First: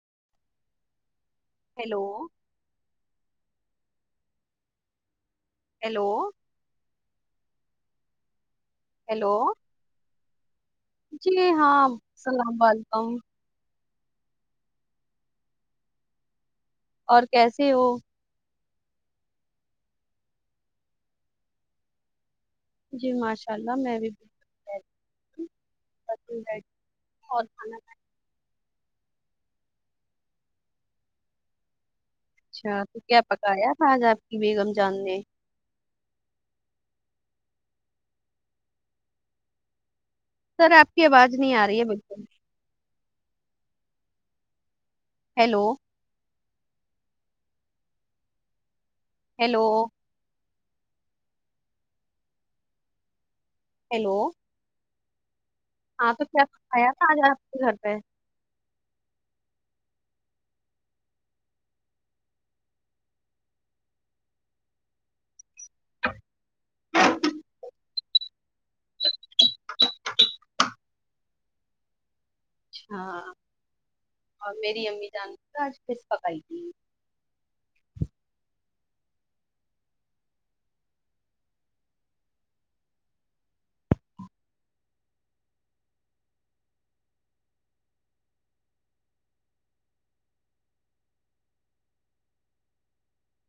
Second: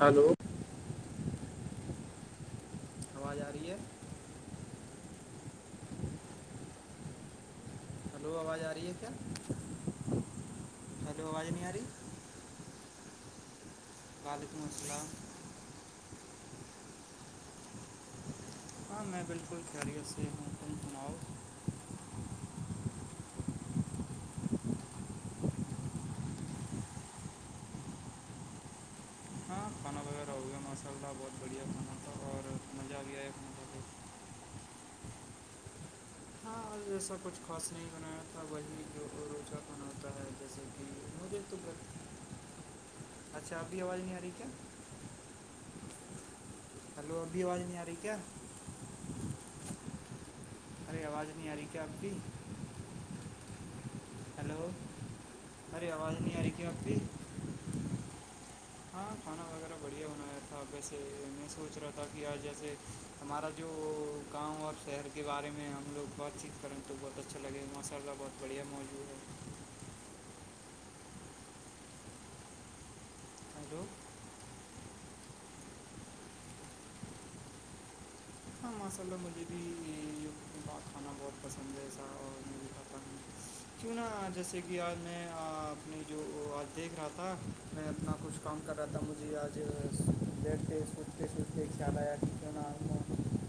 hello hello آواز آ رہی ہے ہیلو لو آواز آ رہی ہے کیا ہیلو ہلو جی آواز نہیں آ رہی ہاں السلام ولیکم [inaudible] اور کیسے ہو ہاں میں بالکل خیریت سے ہوں تم سناؤ جی ماشاء اللہ میں بھی بالکل اور [inaudible] مسلہ بہت بڑھیا کانا اچھا تو کیا پکایا تھا آج آپ کی بیگم چاند نے جیسا کچھ خاص نہیں بنایا تھا وہی جو روچہ بناتا ہے جیسے سر کہ آپ کی آواز مجھے نہیں تو آ رہی ہے بس بالکل اچھا اب بھی آواز نہیں آ رہی کیا ہیلو ہلو ابھی آواز نہیں آ رہی کیا ہیلو ارے آواز نہیں آ رہی کیا آپ کی ہیلو ہلو ارے ہاں آواز تو نہیں آ کیا رہی اب کھایا بھی تھا آج آپ کے گھر پہ ہاں کھانا وغیرہ بڑھیا بنایا تھا ویسے میں سوچ رہا تھا کہ آج جیسے ہمارا جو گاؤں اور شہر کے بارے میں ہم لوگ بہت چیز کریں تو بہت اچھا لگے گ ماشاء اللہ بہت بڑیا مو [inaudible] اچھاں ہیلو اور میری امی جانتی تھ آج پس پکائی تھی ہاں ماشاء اللہ مجھے بھی یووب کا کھانا بہت پسند ہے ایسا اور میں بھی کھاتا ہوں کیوں نہا جیسے کہ آج میں اپنی جو آج دیکھ رہا تھا میں اپنا کچھ کام کر رہا تھا مجھے آج بیٹھتے سوچتے سوچتے ایک خیال آیا کہ کیوں نام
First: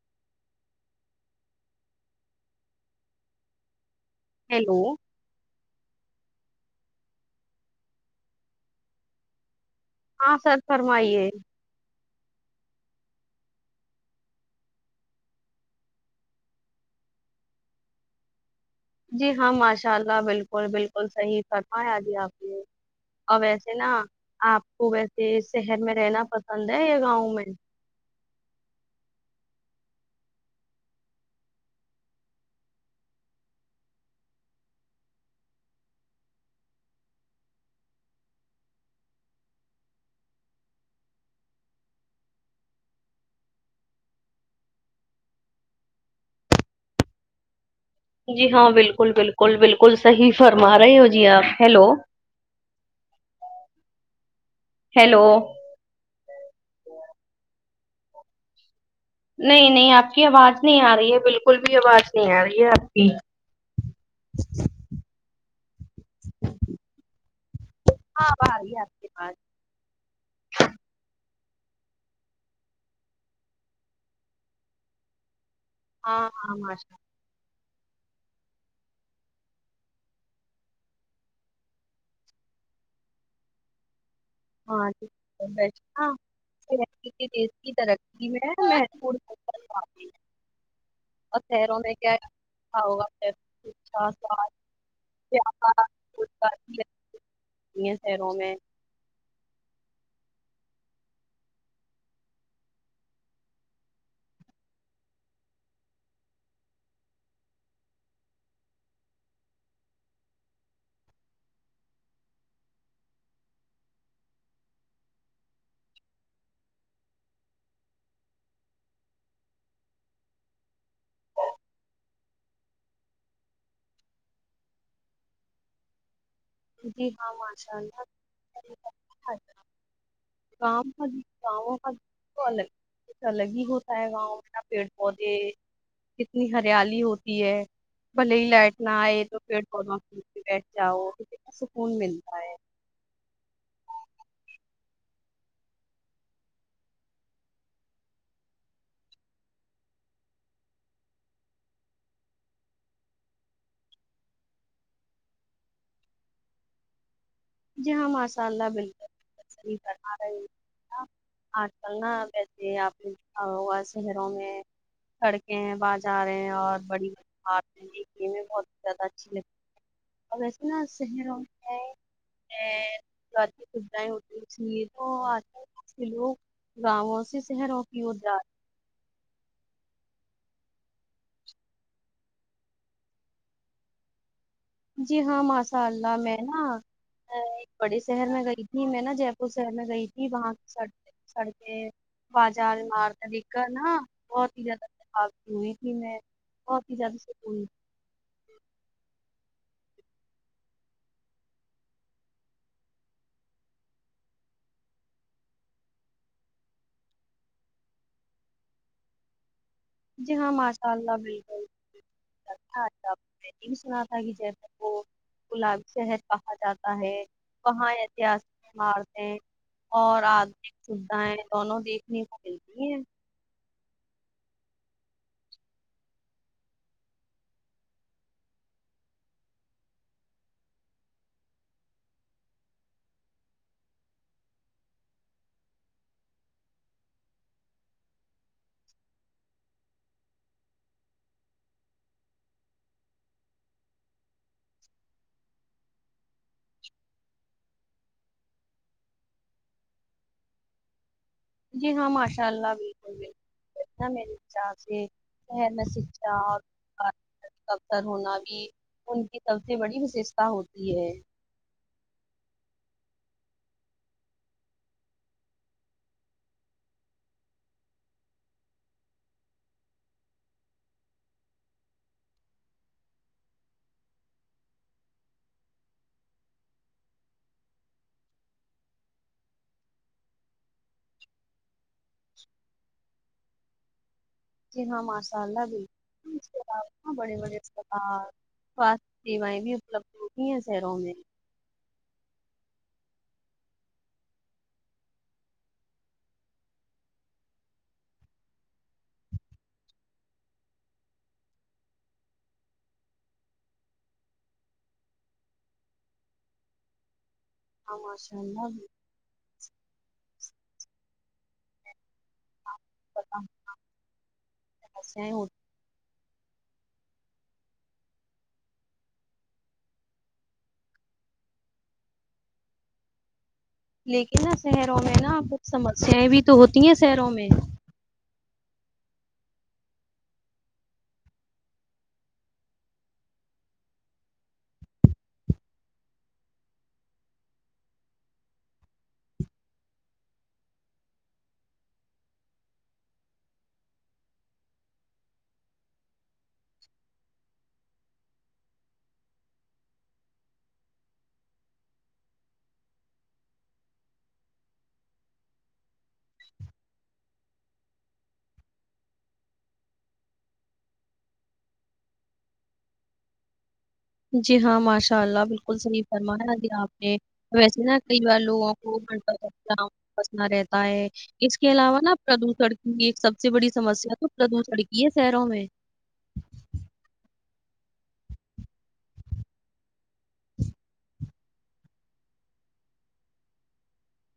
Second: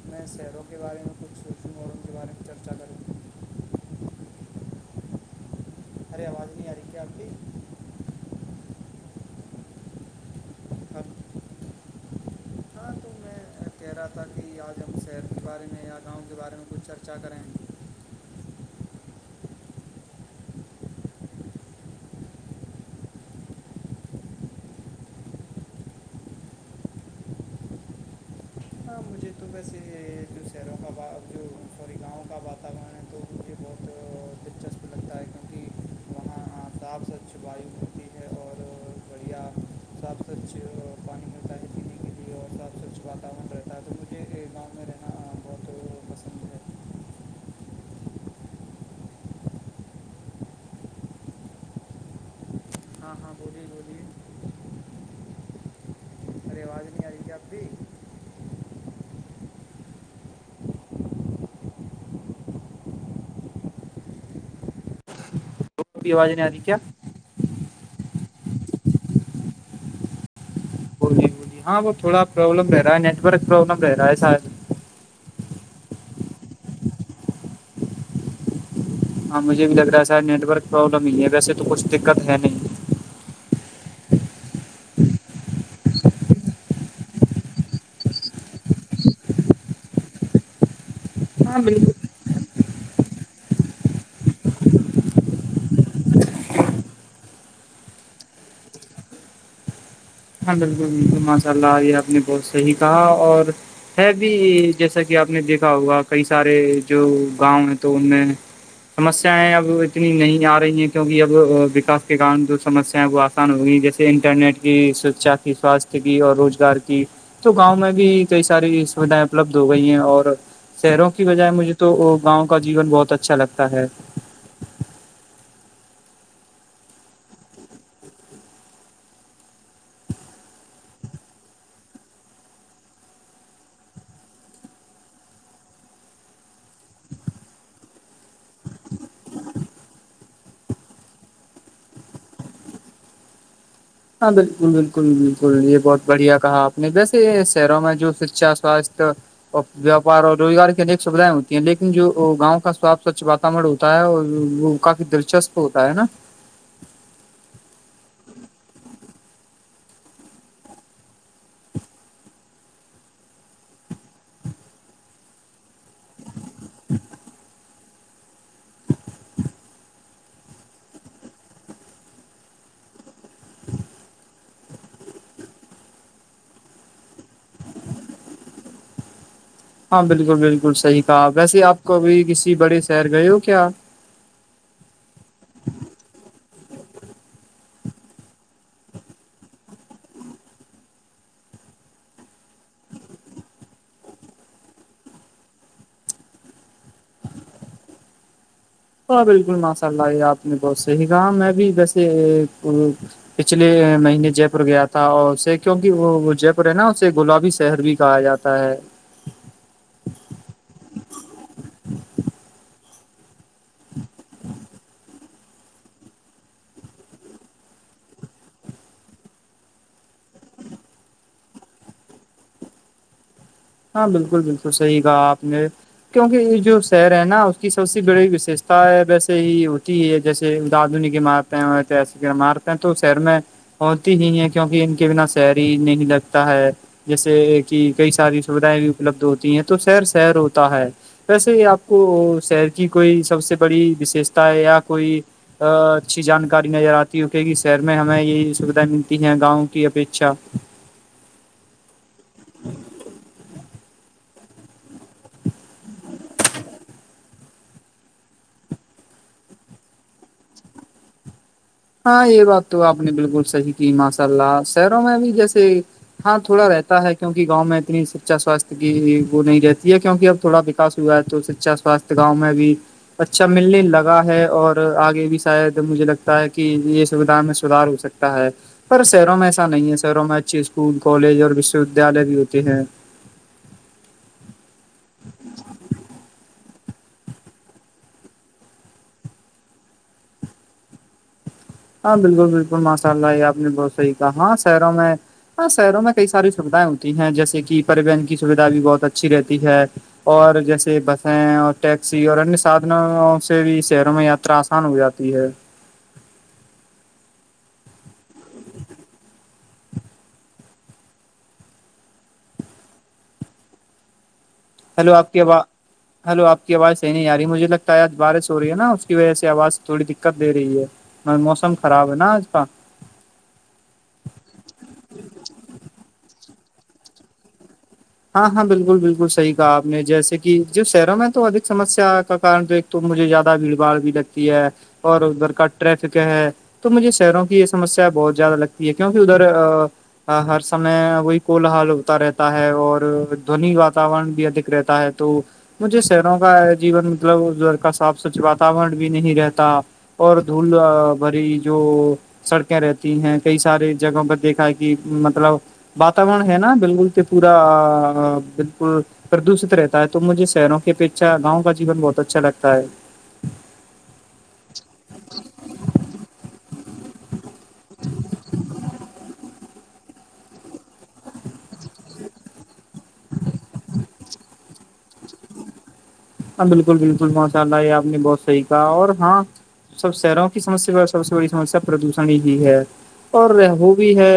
میں شہروں کے بارے میں کچھ سوچنے م اوروں کے بارے میں چرچا کروں ہیلو ارے آواز نہیں اری کیا آ کے ہاں سر ہاں فرمائیے کہ رہا تھا کہ آج ہم شہر کے بارے میں یا گاؤں کے بارے میں کچھ چرچا کریں جی ہاں ماشاء اللہ بالکل بالکل صحیح فرما آجی آپ نے اور ویسے نا آپ کو ویسے شہر میں رہنا پسند ہے یا گاؤں میں ہاں مجھے تو وسے ہی ہے جو شہروں کا ب جو سوری گاؤں کا واتاورن ہے تو مجھے بہت دلچسپ لگتا ہے کیونکہ وہاں صاف سوچھ وایو ملتی ہے اور بڑھیا صاف سوچھ پانی ملتا ہے پینے کے لیے اور صاف سوچھ واتاورن رہتا ہے تو مجھے گاؤں میں رہنا بہت پسند ہے جی ہاں بالکل بالکل بالکل صحیح فرما رہے ہو جی آپ ہیلو ہاں ہاں بولیے بولیے ہیلو رواز نہیں آ رہئی ہے نہیں نہیں آپ کی آواز نہیں آ رہی ہے بالکل بھی آواز نہیں آ رہی ہے آپ کی آواز نہیں آتی کیا ہاں ب ہے آپ کے پاس بولیے بولیے ہاں وہ تھوڑا پروابلم رہا ہے نیٹ ورک پروابلم رہا ہےسا ہ ہ آشا ہاں مجھے بھی لگ رہا ہے سارا نیٹ ورک پروابلم ہی ہے ویسے تو کچھ دقت ہے نہیں ہاںھ بیس ہاں ک دیش کی ترقی میں مہت [unintelligible] اور پہیروں بالکل میں کیا ہا یہ شروں میں ہاں بالکل بالکل ماشاء اللہ یہ آپ نے بہت صحیح کہا اور ہے بھی جیسا کہ آپ نے دیکھا ہوگا کئی سارے جو گاؤں ہے تو ان میں سمسیایں اب اتنی نہیں آ رہی ہے کیونکہ اب وکاس کے کارن جو سمسیا ہے وہ نقان ہوگی جیسے انٹرنیٹ کی شکچھا کی سواستھ کی اور روزگار کی تو گاؤں میں بھی کئی ساری سویدھائیں اپلبدھ ہو گئی ہیں اور شہروں کی بجائے مجھے تو گاؤں کا جیون بہت اچھا لگتا ہے جی ہاں م چاہتا گاؤں م گاؤ مات تو الگ ک الگ ہی ہوتا ہے گاؤں میںنا پیڑ پودے کتنی ہریالی ہوتی ہے بھلے ہی لائٹ نہ آئے تو پیڑ پودوں بیٹھ جاؤ ک سکون ملتا ہے ہاں بالکل بالکل بالکل یہ بہت بڑھیا کہا آپ نے ویسے یہ شہروں میں جو شچھا سواستھ ویاپار اور روزگار کی انیک سویدھائیں ہوتی ہیں لیکن جو گاؤں کا سپ سچھ بات کمر ہوتا ہے اور وہ کافی دلچسپ ہوتا ہے نا جی ہاں ماشاء اللہ بالکل کرما رہے ہیں آج کل نا ویسے آپ شہروں میں سڑکیں ہیں بازار ہیں اور بڑی بڑار دیکھنے میں بہت زیادہ اچھی لگتی اب اتنا شہروں ہے ری سیں ہوتی س تو آ لوگ گاؤوں سے شہروں کی ادرا ہاں بالکل بالکل صحیح کہا ویسے آپ کوبھی کسی بڑے شہر گئے ہو کیا جی ہاں ماشاء اللہ میں نا ایک بڑے شہر میں گئی تھی میں نا جے پور شہر میں گئی تھی وہاں کی سڑ سڑکیں بازار عمارت دکھ کر نا بہت ہی زیادہابتی ہوئی تھی میں اور پ جاد سے کوئی ہاں بالکل ماشاء اللہ یہ آپ نے بہت صحیح کہا میں بھی ویسے پچھلے مہینے جے پور گیا تھا اور اسے کیوںکہ وہ جے پور ہے نا اسے گلابی شہر بھی کہا جاتا [inaudible] پر جی ہاں ماشاء اللہ بالکل اچھا اچھا نم سنااتگ ج وہ گلاب شہر کہا جاتا ہے وہاں اتہاسک عمارتیں دونوں دیکھنے کو ملتی ہیں ہاں بالکل بالکل صحیح کہا آپ نے کیونکہ یہ جو شہر ہے نا اس کی سب سے بڑی وششتا ہے ویسے ہی ہوتی ہے جیسے آدنیک عمارت ہیںسکمارت ہیں تو شہر میں ہوتی ہی ہے کیونکہ ان کے بنا سری ہی نہیں لگتا ہے جیسے کی کئی ساری سوبھدائیں بھی اپلبدھ ہوتی ہیں تو شہر شہر ہوتا ہے ویسے ہی آپ کو شہر کی کوئی سب سے بڑی وشیشتا ہے یا کوئی اچھی جانکاری نظر آتی ہے کی کہ شہر میں ہمیں یہ سویدھائیں ملتی ہیں گاؤں کی اپیکچھا جی ہاں ماشاء اللہ بالکل بالکل انا میرے حسا سے شر میں سا اور افتر ہونا بھی ان کی سب سے بڑی وششتا ہوتی ہے ہاں یہ بات تو آپ نے بالکل صحی کی ماشاء اللہ شہروں میں بھی جیسے ہاں تھوڑا رہتا ہے کیونک گاؤں میں اتنی سچا سواستھ کی وہ نہیں رہتی ہے کیوںک اب تھوڑا ا ہوا تو شچا سواستھ گاؤں میں بھی اچھا ملنے لگا ہے اور آگے بھی شاید مجھے لگتا ہے کہ یہ سویدھا میں سوداھار ہو سکتا ہے پر شہروں میں ایسا نہیں ہے شہروں میں اچھیے اسکول کالج اور وشو ودیالیہ بھی ہوتے ہیں جی ہاں ماشاء اللہ بھی [unintelligible] استاد بڑے بڑے استاد سواستھ سیوائیں بھی اپلبدھ ہوتی ہیں شہروں میں ہاں بالکل بالکل ماشاء اللہ یہ آپ نے بہت صحیح کہا ہاں شہروں میں ہاں شہروں میں کئی ساری سویدھائیں ہوتی ہیں جیسے کہ پرریوہن کی سویدھا بھی بہت اچھی رہتی ہے اور جیسے بسیں اور ٹیکسی اور انیہ سادھنوں سے بھی شہروں میں یاترا آان ہو جاتی ہے ہاں ماشاء اللہ بھی [inaudible] ہیلو آپ سمسیایں کی ہوتی ہلو آپ کی آواز صحیح نہیں آ رہی مجھے لگتا ہے آج بارش ہو رہی ہے نا اس کی وجہ سے آواز تھوڑی دیقت دے رہی ہے موسم خراب ہے نا آج کا لیکن نا شہروں میں نا کچھ سمسیایں بھی تو ہوتی ہیں شہروں میں ہاں ہاں بالکل بالکل صحیح کہا آپ نے جیسے کہ جو شہروں میں تو ادک سمسیا کا کاران دیکھنے [inaudible] تو مجھے زیادہ بھیڑ بھاڑ بھی لگتی ہے اور ادھر کا ٹریفک ہے تو مجھے شہروں کی یہ سمسیا بہت زیادہ لگتی ہے کیونکہ ادھر [inaudible] ہا ہر سمے وہی کول حال ہوتا رہتا ہے اور دونی واتاورن بھی ادھک رہتا ہے تو مجھے شہروں کا جیون مطلب اس بھر کا صاف سچھ واتورن بھی نہیں رہتا اور دھول بھری جو سڑکیں رہتی ہیں کئی سارے جگہوں پہ دیکھا ہے کہ مطلب واتورن ہے نا بالکل تو پورا بالکل پردوشت رہتا ہے تو مجھے شہروں کی اپیچھا گاؤں کا جیون بہت اچھا لگتا ہے جی ہاں ماشاء اللہ بالکل صحیح فرمایا جی آپ نے ویسے نا کئی بار لوگوں کو [inaudible] بسنا رہتا ہے اس کے علاوہ نا پردوشن کی ایک سب سے بڑی سمسیا تو پردوشن کی ہے شہروں میں ہاں بالکل بالکل ماشاء اللہ یہ آپ نے بہت صحیح کہا اور ہاں سب شہروں کی سمسیا سب سے بڑی سمسیا پردوشن ہی ہی ہے اور وہ بھی ہے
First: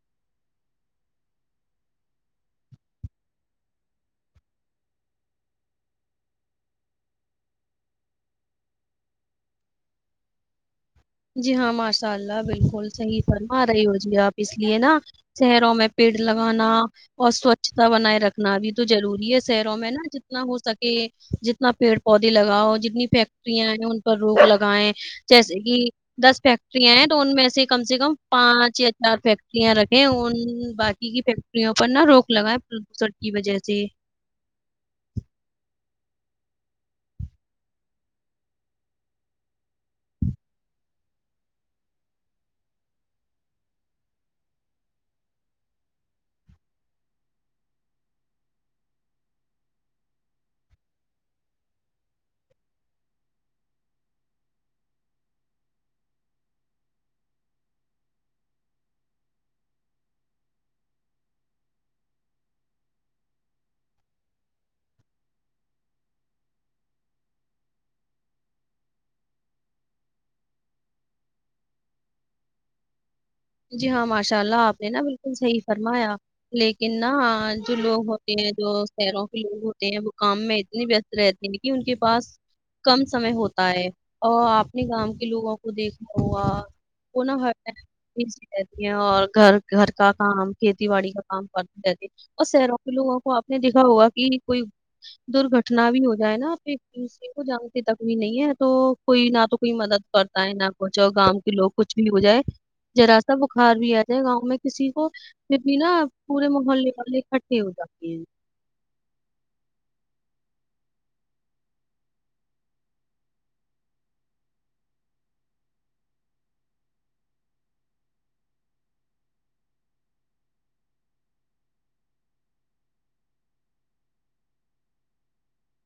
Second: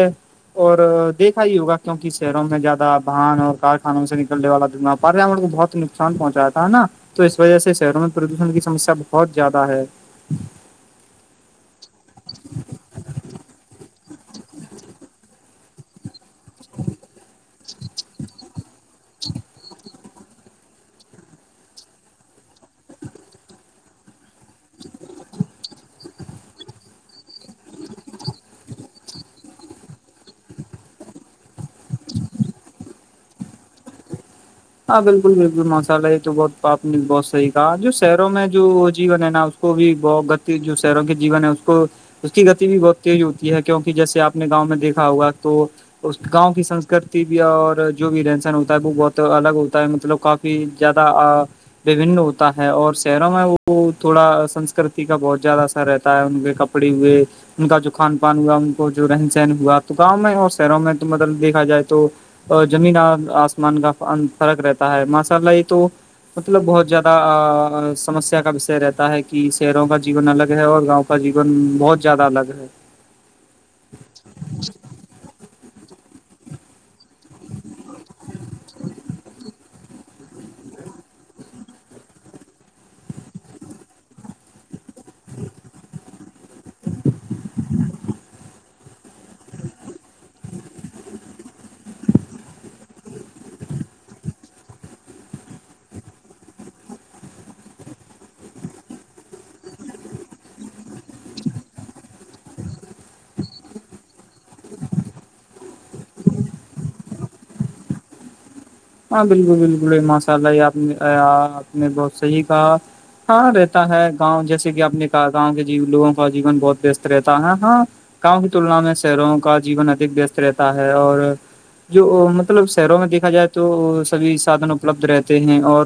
اور دیکھا ہی ہوگا کیوںک شہروں میں زیادہ باہن اور کارخانوں سے نکلنے والا د پریاورن کو بہت نقصان پہنچا تھا ہے نا تو اس وجہ سے شہروں میں پردوشن کی سسیا بہت زیادہ ہے جی ہاں ماشاء اللہ بالکل صحیح فرما رہی ہو جی آپ اس لیے نا شہروں میں پیڑ لگانا اور سوچھتا بنائے رکھنا بھی تو ضروری ہے شہروں میں نا جتنا ہو سکے جتنا پیڑ پودے لگاؤ جتنی فیکٹریاں ہیں ان پر روک لگائےیں جیسے کہ دس فیکٹریاں ہیں تو ان میں سے کم سے کم پانچ یا چار فیکٹریاں رکھیں ان باقی کی فٹ ڑوں پر نا روک لگا ہے پردوشر کی وجہ سے ہاں بالکل بالکل ماسالا یہ تو بہت آپ نے بہت صح کہا جو شہروں میں جو جیون ہے نا کو بھی بہ گتی جو سروگیہ جیون ہے اس کو اس کی گتی بھی بہت تیز ہوتی ہے کیونکہ جیسے آپ نے گاؤں میں دیکا ہوگا تو اس گاؤں کی سنسکرتی بھی اور جو بھی رہنسن ہوتا ہے وہ بہت تو الگ ہوتا ہے مطلب کافی زیادہ وبن ہوتا ہے اور شہروں میں وہ تھوڑا سنسکرتی کا بہت زیادہ اثر رہتا ہے ان کے ک پڑی ہوئے ان کا جو کھان پان ہوا ان کو جو رہن سہن ہوا تو گاؤں میں اور شہروں میں تو مطلب دیکھا جائے تو اور زمین آسمان کا فرق رہتا ہے ماشاء اللہ یہ تو مطلب بہت زیادہ سمسیا کا وشے رہتا ہے کہ شہروں کا جیون الگ ہے اور گاؤں کا جیون بہت زیادہ الگ ہے جی ہاں ماشاء اللہ آپ نے نا بالکل صحیح فرمایا لیکن نا جو لوگ ہوتے ہیں جو شہروں کے لوگ ہوتے ہیں وہ کام میں اتنی رہتے ہیں کہ ان کے پاس کم سمے ہوتا ہے اور آپ اپنے گاں کے لوگوں کو دیکھنا ہوا وہ نہ ایزی رہتی ہے اور گھر گھر کا کام کھیتی باڑی کا کام کرتی رہتی ہے اور شہروں کے لوگوں کو آپ نے دیکھا ہوگا کہ کوئی درگھٹنا بھی ہو جائے نا پھر کسی کو جانتی تکمی نہیں ہے تو کوئی نہ تو کوئی مدد کرتا ہے نہ کچھ اور گاؤ کے لوگ کچھ بھی ہو جائے جذرا سا بخار بھی آتے ہے گاؤں میں کسی کو پھر بھی نا پورے محلے مے اکٹھے ہو جاتے ہیں ہاں بالکل بالکل ماشاء اللہ یہ آپ نے آپ نے بہت صحیح کہا ہاں رہتا ہے گاؤں جیسے کہ آپ نے کہا گاؤں کے ج لووں کا جیون بہت وست رہتا ہے ہاں گاؤں کی تلنا میں شہروں کا جیون ادھ وست رہتا ہے اور جو مطلب شہروں میں دیکھا جائے تو سبھی سادھن اپلبدھ رہتے ہیں اور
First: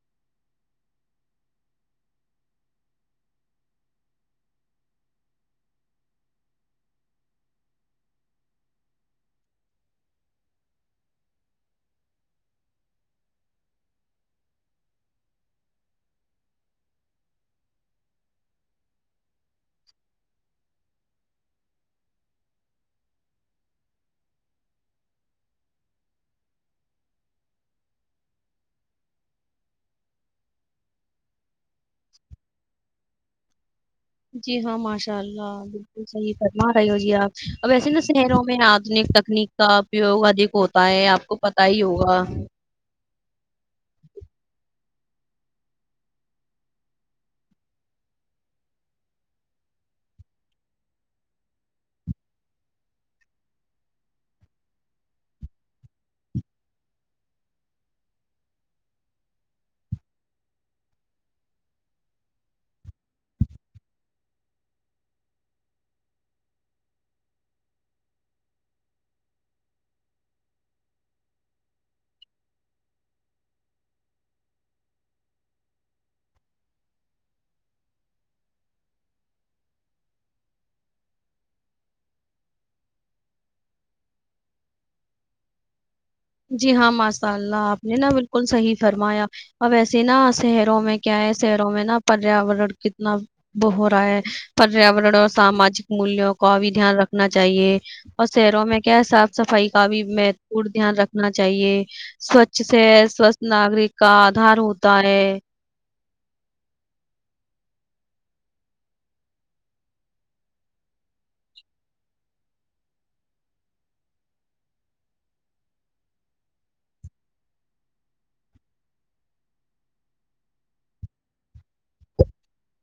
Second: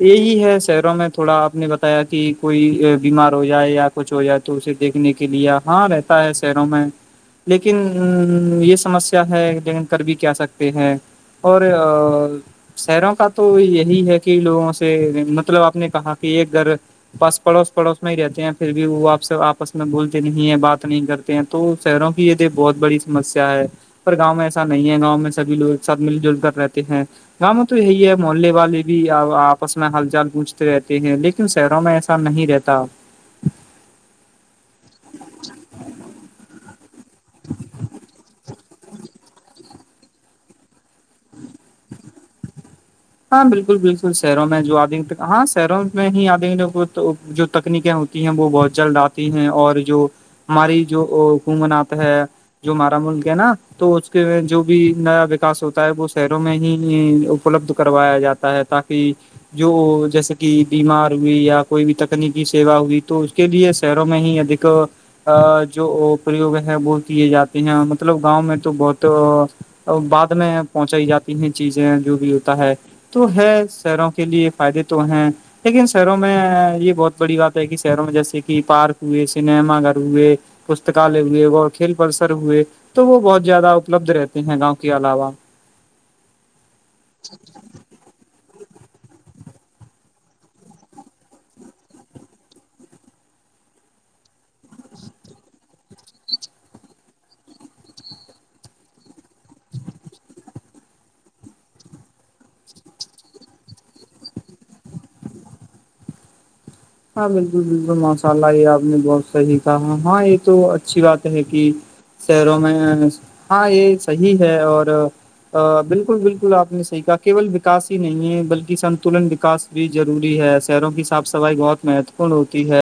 یہی ہے شہروں میں تھوڑا آپ نے بتایا کہ کوئی بیمار ہو جائے یا کچھ ہو جائے تو اسے دیکھنے کے لے ہاں رہتا ہے شہروں میں لیکن یہ سمسیا ہے لن کر بھی کیا سکتے ہیں اور اور شہروں کا تو یہی ہے کہ لوگوں سے مطلب آپ نے کہا کہ ایک گھر بس پڑوس پڑوس میں ہی رہتے ہیں پھر بھی وہ آپ سے آپس میں بولتے نہیں ہے بات نہیں کرتے تو شہروں کی یہ بہت بڑی سمسیا ہے پر گاؤں میں ایسا نہیں ہے گاؤں میں سب لوگ ایک ساتھ مل جل کر رہتے ہیں گاؤ تو یہی ہے محلے والے بھی آپس میں ہل جال پونجتے رہتے ہیں لیکن شہروں میں ایسا نہیں رہتا جی ہاں ماشاء اللہ بالکل صحیح فم رہ اب ایسے نا شہروں میں آدنک تکنیک کا یوگ ادھک ہوتا ہے آپ کو پتا ہی ہوگا ہاں بالکل بالکل شہروں میں جو آدک ہاں شہروں میں ہی آد تکنیکیں ہوتی ہیں وہ بہت جلد آتی ہیں اور جو ہماری جو حکمنات ہے جو ہمارا ملک ہے نا تو اس کے جو بھی نیا وکاس ہوتا ہے وہ شہروں میں ہی اپلبدھ کروایا جاتا ہے تاکہ جو جیسے کہ بیمار ہوئی یا کوئی بھی تکنیکی سیوا ہوئی تو کے لیے شہروں میں ہی اک [unintelligible] ا جو پرریوگ ہے وہ کیے جاتے ہیں مطلب گاؤں میں تو بہت [unintelligible] بعد میں پہنچائی جاتی ہیں چیزیں جو بھی ہے تو ہے شہروں کے لیے فائدے تو ہیں لیکن شہروں میں یہ بہت بڑی بات ہے کہ شہروں میں جیسے کہ پارک ہوئے سنیما گھر ہوئے پستکالے ہوئے کھیل پرسر ہوئے تو وہ بہت زیادہ اپلبد رہتے ہیں گاؤں کے علاوہ جی ہاں ماشاء اللہ آپ نے نا بالکل صحیح فرمایا اب وسے نا شہروں میں کیا ہے شہروں میں نا پریاورن کتنا وہ ہو رہا ہے پریاورن اور ساماجک مولوں کا بھی دھیان رکھنا چاہیے اور شہروں میں کیا ہے صاف صفائی کا بھی مہتوپور دھیان رکھ ہونا چاہیے سوچھ سے سوچھ ناگرک کا آدھار ہوتا ہے ہاں بالکل بالکل ماشاءلہ یہ آپ نے بہت صحیح کہا ہاں یہ تو اچھی بات ہے کہ شہروں میں ہاں یہ صحی ہے اور بالکل بالکل آپ نے صحیح کہا کیول وکاس ہی نہیں ہے بلکہ سنتولن وکاس [unintelligible] بھی روری ہے شہروں کی صاف صفائی بہت مہتوپورن ہوتی ہے